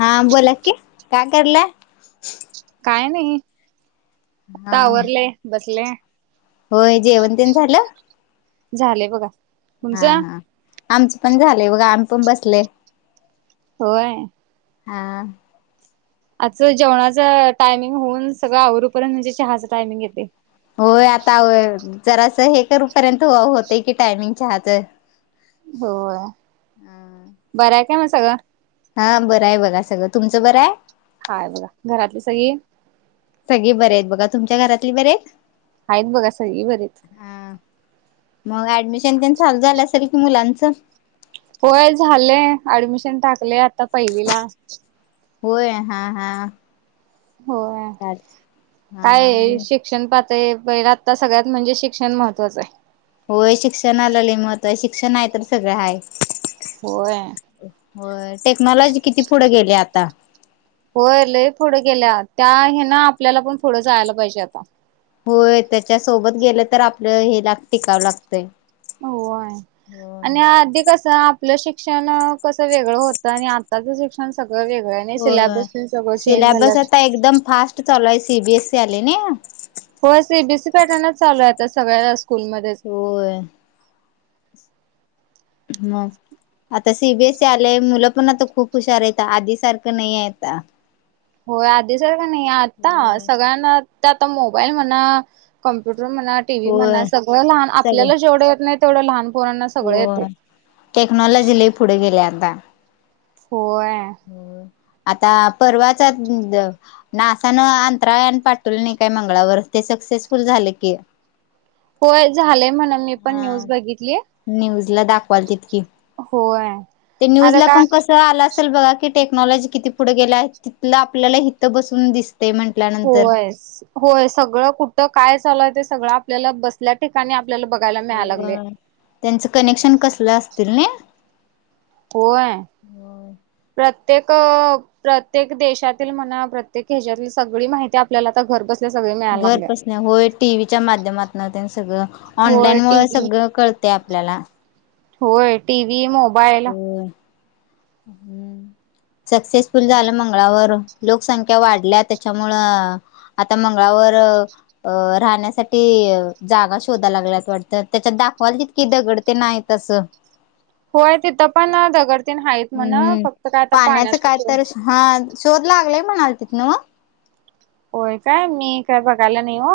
हा बोलात की काय करलंय काय नाही हा आता आवरले बसले होय जेवंतन झालं झालेय बघा हा तुमचं हा आमचं पण झालंय बघा आम्ही पण बसले होय हा आज जेवणाच टायमिंग होऊन सगळं आवरपर्यंत म्हणजे चहाचा टायमिंग येते होय आता जरा असं हे करूपर्यंत होत की टायमिंग चहाचं होय बरं आहे काय मग सगळं हा बरं आहे बघा सगळं तुमचं बरं आहे हाय बघा घरातली सग सगळे बरे आहेत बघा तुमच्या घरातली बरे आहेत हाईत बघा सगळी घरीच हा मग ऍडमिशन तेन चालू झाल असेल की मुलांचं होय झालंय ऍडमिशन टाकलय आता पहिलीला. होय हा हा होय. चालतंय हा काय शिक शिक्षण पातळी बघितलं आत्ता सगळ्यात म्हणजे शिक्षण महत्वाचं आहे. होय शिक्षणाला लय महत्त्व हाय शिक्षण हाय तर सगळं हाय. होय. होय टेक्नॉलॉजी किती पुढ गेलीय आता होय लई पुढं गेल्या त्या हे ना आपल्याला पण पुढं जायला पाहिजे आता. होय त्याच्या सोबत गेलं तर आपलं हे लाग टिकावं लागतंय. होय. होय. आणि आधी कसं आपलं शिक्षण कसं वेगळं होतं आणि आताचं शिक्षण सगळं वेगळंय. हो सिलेबस आता एकदम फास्ट चालू आहे सी बी एस सी आली नय. हो सी बी एस सी पॅटर्नच चालू हाय सगळ्या स्कूलमध्येच होय. म आता सी बी एस सी आलेय मुलं पण आता खूप हुशार आहेता आधी सारखं नय ये आता. होय आधी सारखा का नाही आत्ता होय. सगळ्यांना त आता मोबाईल म्हणा कम्प्युटर म्हणा टीव्ही म्हणा होय सगळं लहान सगळे आपल्याला जेवढे येत नाहीत तेवढ लहान पोरांना सगळं येते होय टेक्नॉलॉजी लई पुढे गेलीय आता. होय. आता परवाचा द नासान अंतराळ यान पाठवलं नाय काय मंगळावर ते सक्सेसफुल झालं की. होय झालंय म्हण हा न्यूज ला दाखवाल तित की होय. ते न्यूज आता ला का पण कसं आला असं असल बघा की टेक्नॉलॉजी किती पुढ गेल आहे तिथलं आपल्याला हित बसून दिस होयस होय सगळं कुठं काय चालू हाय ते सगळं आपल्याला बसल्या ठिकाणी आपल्याला बघ होय त्यांचं कनेक्शन कसलं असतील नय. होय. होय. प्रत्येक प्रत्येक देशातील म्हणा प्रत्येक ह्याच्यातील सगळी माहिती आपल्याला आता घर बस घरपसण्या होय टी व्हीच्या माध्यमातन त्यांनं सगळं होय ऑनलाईन मुळ टीव्ही सगळं कळतय आपल्याला होय टीव्ही, मोबाईल हूं सक्सेसफुल झालं मंगळावर लोकसंख्या वाढल्या त्याच्यामूळ आता मंगळावर अ राहण्यासाठी जागा शोधा लागल्यात वाटत त्याच्यात दाखवायला तीत की दगड ते नाहीत असं होय तिथं पण दगड तेन हाईत म्हण हम्म फक्त काय आता काय पाण्याचं हे तर हा शोध लागलाय म्हणाल तिथ न ओ होय काय मी काय बघायला नाही हो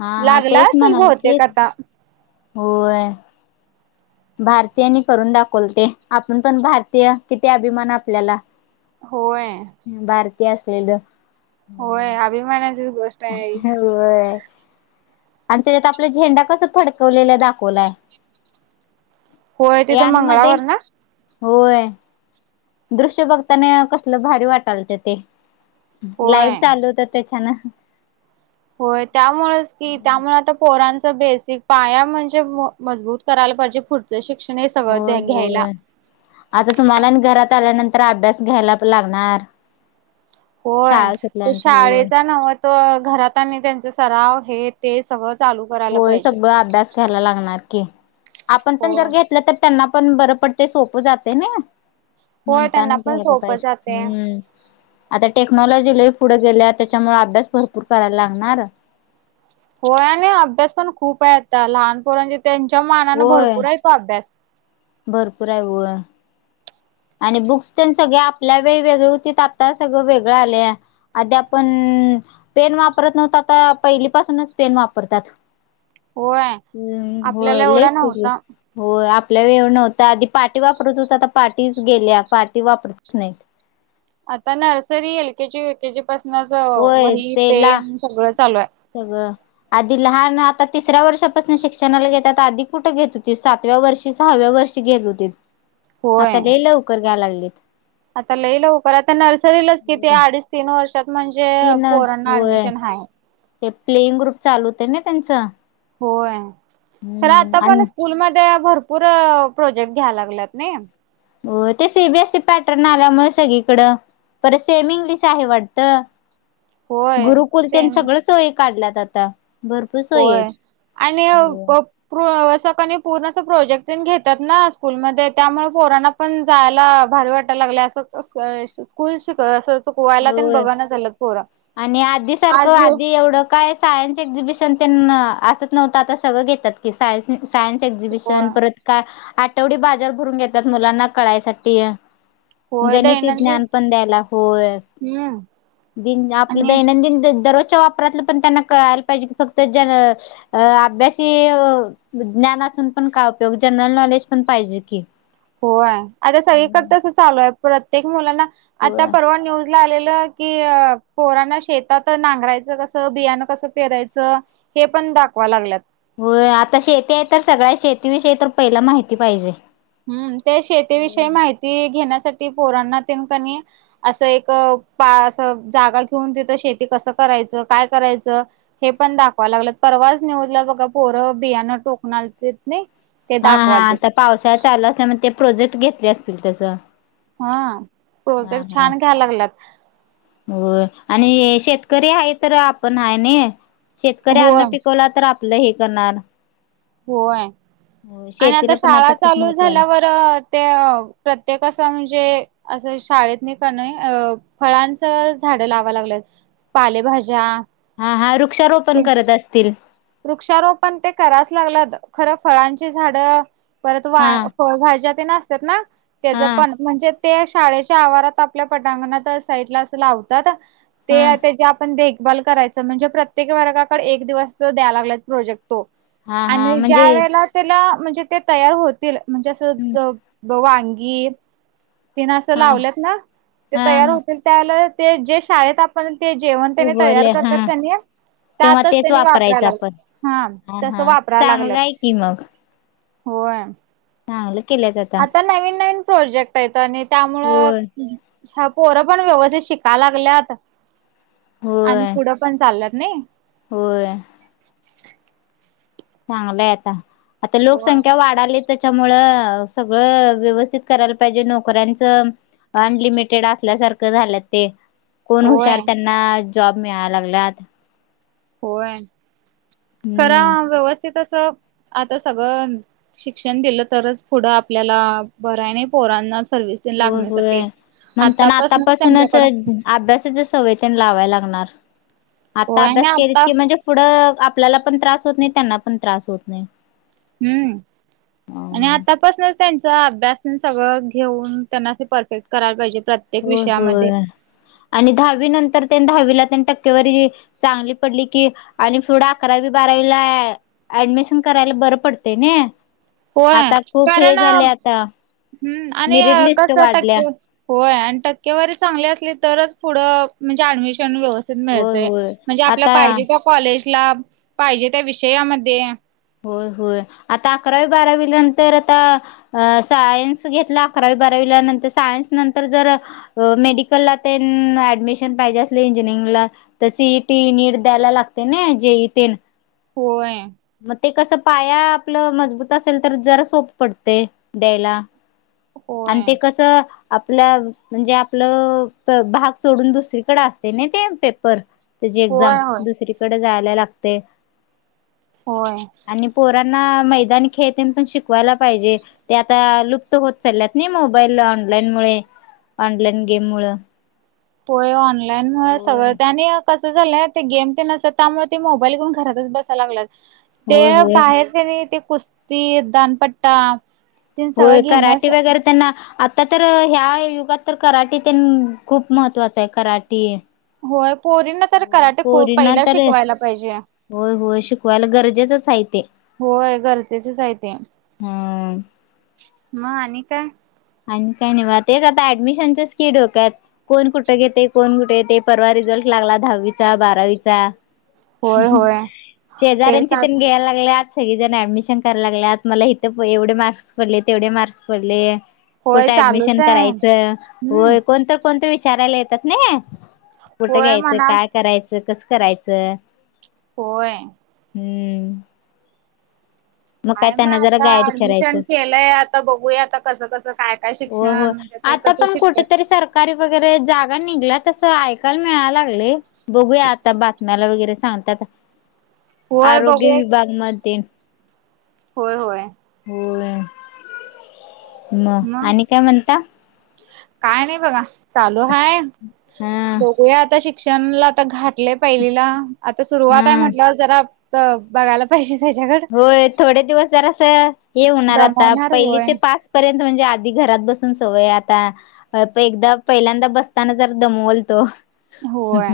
हा हा लागला तेच असेल म्हणाल बहुतेक तेच आता होय. भारतीयांनी करून दाखवल ते आपण पण भारतीय किती अभिमान आपल्याला होय. भारती असलेलं. होय अभिमानाची गोष् होय आणि त्याच्यात आपला झेंडा कसं फडकवलेला दाखवलाय. होय तिथं यान मध्ये मंगळावर ना होय. दृश्य बघताना कसलं भारी वाटालते ते लाईव्ह होय चालवत्यात त्याचनं होय त्यामुळेच की त्यामुळे आता पोरांचा बेसिक पाया म्हणजे म मजबूत करायला पाहिजे पुढ च्या शिक्षण हे सगळं द्या होय घ्यायला. होय आता तुम्हाला आणि घरात आल्यानंतर अभ्यास घ्यायला पण लागणार. होय शाळा तू सुटल्यानंतर होय शाळेचा नव्ह तं घरातनी त्यांचे सराव हे ते सगळ चालू करायला पाहिजे. घ्याला लागणार की आपण पण होय जर घेतलं तर त्यांना पण बरं पडते सोपं जाते ना होय त्यांना म्हणताने पण घ्याले सोपं पाहिजे जाते हम्म. आता टेक्नॉलॉजी लई पुढे गेल्या त्याच्यामुळे अभ्यास भरपूर कराय लागणार. होय आणि अभ्यास पण खूप आहे आता लहान पोरांचे त्यांच्या मानाने होय भरपूर आहे तो अभ्यास. भरपूर आहे व्हय. आणि बुक्स तेन सगळे आपल्या वेगवेेगळे होतीत आता सगळं वेगळं आल्या. आध्या आपण पेन वापरत नव्हतं आता पहिली पाासूनच पेन वापरतात. होय आपल्याला एवढा नव्हता. हो आपल्याला एव नव्हतां आधी पाटी वापरत होता तर पाटीच गेल्या पार्टी वापरतच नाही. आता nursery, L K G, U K G पासूनच होय वही, तेला पेन सगळं चालू आहे. सगळं आधी लहान आता तिसऱ्या वर्षापासून शिक्षणाला घेत आता आधी कुठं घेत होती सात तव्या, सहाव्या वर्षी घेत होते. ह होय लागलेत. आता लई लवकर आता नर्सरीलाच किती हो अडीच तीन वर्षात म्हणजे तीन पोरांना होय ऍडमिशन आहे. ते प्लेइंग ग्रुप चालू होते ना त्यांचं. होय खरं आता हम्म पण आणि स्कूल मध्ये भर पुर प्रोजेक्ट घ्या लागलात नाही. हो ते सी बी एसी पॅटर्न आल्यामुळे सगळीकडं. तर सेमी इंग्लिश आहे वाटतं होय गुरुकुलतेन सेम सगळं सोय काढल्यात आता. भरपूर सोयी आहेत. होय आणि अव हो. पप प्रू असं क नी पूर्ण असं प्रोजेक्ट तेन घेतात ना स्कूलमध्ये त्यामुळे पोरांना पण जायला भारी वाटायला लागल्या असं कसं शै स्कूल शिक असं चू पोवायला तर होय. बघानं चाललेत पोरा आणि आधी सारखं आज आधी एवढं काय सायन्स एक्झिबिशन त्यांना असत नव्हतं आता सगळं घेतात की सायस नी सायन्स होय एक्झिबिशन परत काय आठवडी बाजार भरून घेतात मुलांना कळायसाठी. होय गणिती दैनंदिन ज्ञान पण द्यायला होय. हम्म. दिन आपलं आणि दैनंदिन दर दररोजच्या वापरातलं पण त्यांना कळायला पाहिजे की फक्त ज्याल अ अभ्यासी अ विज्ञानातून पण काय उपयोग जनरल नॉलेज पण पाहिजे की. होय, आता सगळीकडे हम्म. तस चालू आहे प्रत्येक मुलांना आता होय परवा न्यूज आलेलं की अ पोरांना शेतात नांगरायचं कसं, बियाणं कसं पेरायचं. ते पण दाखवा लागल्यात. होय, आता शेती आहे तर सगळ्या शेतीविषयी तर पहिला माहिती पाहिजे. हम्म ते शेतीविषयी होय. माहिती घेण्यासाठी पोरांना तेनकणी असं एक पा असं जागा घेऊन तिथं शेती कसं करायचं, काय करायचं. हे पण दाखवां लागलं परवाच न्यूजला बघा पोरं बियाणं टोकणार ते नाही, ते दाखवालतीत. चालु असल्या, ते प्रोजेक्ट घेतले असतील तस. हा प्रोजेक्ट छान घ्या लागलात. हो आणि शेतकरी आहे तर आपण हाय न. शेतकरी होय अन्न पिकवला तर आपलं हे करणार. होय हो आणि आता शेतीला पण शाळा खूप चालू महत्त्व आलंय झाल्यावर ते प्रत्येका असं म्हणजे. असं शाळेत नाही क नी अ फळांचं झाडं लावा लागलेत. पालेभाज्या. हा हा वृक्षारोपण ते करत असतील. वृक्षारोपण ते कराच लागल्यात, खरं फळांची झाड. परत वा हा फळभाज्या तेन असतात ना त्याच हा पण म्हणजे ते शाळेच्या आवारात आपल्या पटांगणात साईडला अस लावत ते हा त्याची आपण देखभल करायच म्हणजे प्रत्येक वर्गाकडे एक दिवस ते द्या लागल्यात प्रोजेक्ट तो, हा हा आणि म्हणजे ज्या वेळेला त्याला म्हणजे ते तयार होतील म्हणजें असं वांगी तीन अस हा लावल्यात ना, ते हा तयार होतील त्या ते जे शाळेत पण ते जेवण त्यानी तयार उगवले हा करतात कणी, तेव्हा त्यातच तेच त्यानी वापर वापरायचं परा आपण हा, तस हा वापराला चांगलं लागलंत, आहे की होय. हा हे केल्यागत. आता नवीन-नवीन प्रोजेक्ट येत आणि त्यामुळं. होय पोरं पण व्यवस्थित शिकाय लागल्यात, आणि होय पुढं पण चालल्यात नाही. होय. चांगलंय आता, आता होय लोकसंख्या वाढाली तर त्याच्यामुळ सगळं व्यवस्थित करायला पाहिजे नोकऱ्यांचं. अनलिमिटेड असल्यासारखं झालं ते. कोण हुशार होय त्यांना जॉब मिळा लागल्यात. होय, खरा हम्म व्यवस्थित अस आता सगळं. शिक्षण दिलं तरच पुढं आपल्याला बऱ्याने पोरांना सर्विस. होय होय, लागण्यासाठी म्हणताना आतापासूनच अभ्यासाचे सवय तेण लावाय लागणार, आता होय अभ्यास ना केलीत आता की म्हणजे पुढं आपल्याला पण त्रास होत नाही त्यांना पण त्रास होत नाही. हम्म. आणि आतापासंच त्यांचा अभ्यास सगळं घेऊन त्यांना अस परफेक्ट करायला पाहिजे प्रत्ये हो हो, आणि दहावी नंतर त्या दहावीला त्यां टक्केवारी. चांगली पडली की आणि पुढं अकरावी बारावीला ऍडमिशन करायला बरं पडते नइ. होय कारण आता हम् आणि मेरिट लिस्ट कस वाढल्या टक्के होय आणि टक्केवारी चांगली असली तरच पुढं म्हणजे ऍडमिशन व्यवस्थित होय मिळतय होय म्हणजे आपला आता पाहिजे त्या कॉलेजला, पाहिजे त्या विषयामध्ये होय होय आता अकरावी बारावीलांतर तर आता सायन्स घेतला अकरावी बारावीला नंतर सायन्स नंतर जर मेडिकलला ते ऍडमिशन पाहिजे असले इंजिनिअरिंगला त सी टी नीट द्यायला लागते ना जे इ तीन. होय.. मग ते कसं पाया आपलं मजबूत असेल तर जरा सोप पडते द्यायला. होय आणि ते कसं आपलं म्हणजे आपलं भाग सोडून दुसरीकडे असत ते नाही ते पेपर त्याची होय एक्झाम होय दुसरीकडे जायला लागते. होय. आणि पोरांना मैदानी खेळ पण शिकवायला पाहिजे ते आता लुप्त हो चाल्यात नाही मोबाईल ऑनलाईन मुळे ऑनलाईन गेम मूळ. होय ऑनलाईन मुळ सगळं त्यांनी आणि कस झालंय ते गेम ते नसत त्यामुळे ते मोबाईल घेऊन घरातच बसायला लागलात ते होय होय बाहेर त्या ते कुस्ती, दानपट्टा ते होय सगळं कराटे घेण्यास वगैरे त्यांना तर तर ह्या युगात तर कराट ते खूप महत्त्वाचं आहे, कराटे होय पोरीना तर हो, कराटे खूप पोरींना पहिला तर शिकवायला पाहिजे. होय होय शिकवायला गरजेचंच आहे ते. होय गरजेचच आहे ते. हम्म. मग आणि काय? आणि काही नाही बा तेच आता ऍडमिशनच्याच ककी डोक्यात. कोण कुठं घेते? कोण कुठे येते? परवा रिझल्ट लागला दहावीचा बारावीचा. होय होय तेच शेजऱ्यांची त्यां आता घ्यायला लागल्यात. सगळी जण ऍडमिशन कराय लागत मला इथं एवढे मार्क्स पडले, तेवढे मार्क्स पडले. होय कुठे चालूच ऍडमिशन आहे करायचं व हम्म कोणत कोणत विचारायला येतात नाही. कुठं होय घ्यायचं? म्हणा काय करायचं? कसं करायचं? होय. हम्म. काय मग त्यांना जरा आता गाईड ऍडमिशन करायचं केलंय आता बघूया आता कसं कसं काय काय शिक्षण? म्हणजे ते आता कसं पण शिकतात कुठेतरी साथ कारी वगैरे जागा निघल्या तस ऐकायला मिळा लागले बघूया आता मला वगैरे सांगतात होय आरोग्य बघूया विभाग म होय होय. हो मग आणि काय म्हणता? काय नाही बघा चालू हाय हा बघूया आता शिक शाम ला घातलं आता पहिलीआ सुरवात हा मम्हटलं जरा बघायला पाहिजे त्याच्याकडे. होय थोडे दिवस जरा अस हे होणार आता दमवणार पहिली होय ते पाच पर्यंत म्हणजे आधी घरात बसून सवय आता अ पण एकदा पहिल्यांदा बसताना जर दमवोलतो. होय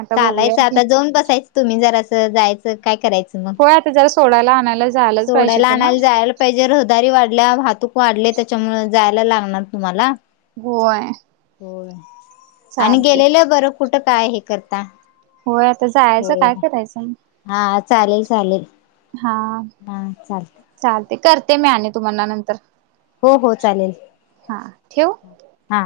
आता बघूया की आता जाऊन बसायचं. तुम्ही जरा असं जायचं काय करायचं मग. होय आता जरा सोडायला आणायला झालाच पाहिजे सोडायला त्याला आणायला जायला पाहिजे रहदारी वाढल्या वाहतूक वाढले त्याच्यामुळे जायला लागणार तुम्हाला होय. हो आणि चालते गेलेलं बरं कुठं काय हे करता. हो आता जायचं होय काय करायचं मग हा चालेल चालेल. हा हा चालत. चालते करते मी आणि तुम्हाना नंतर. हो हो चालेल हा ठेवू हा.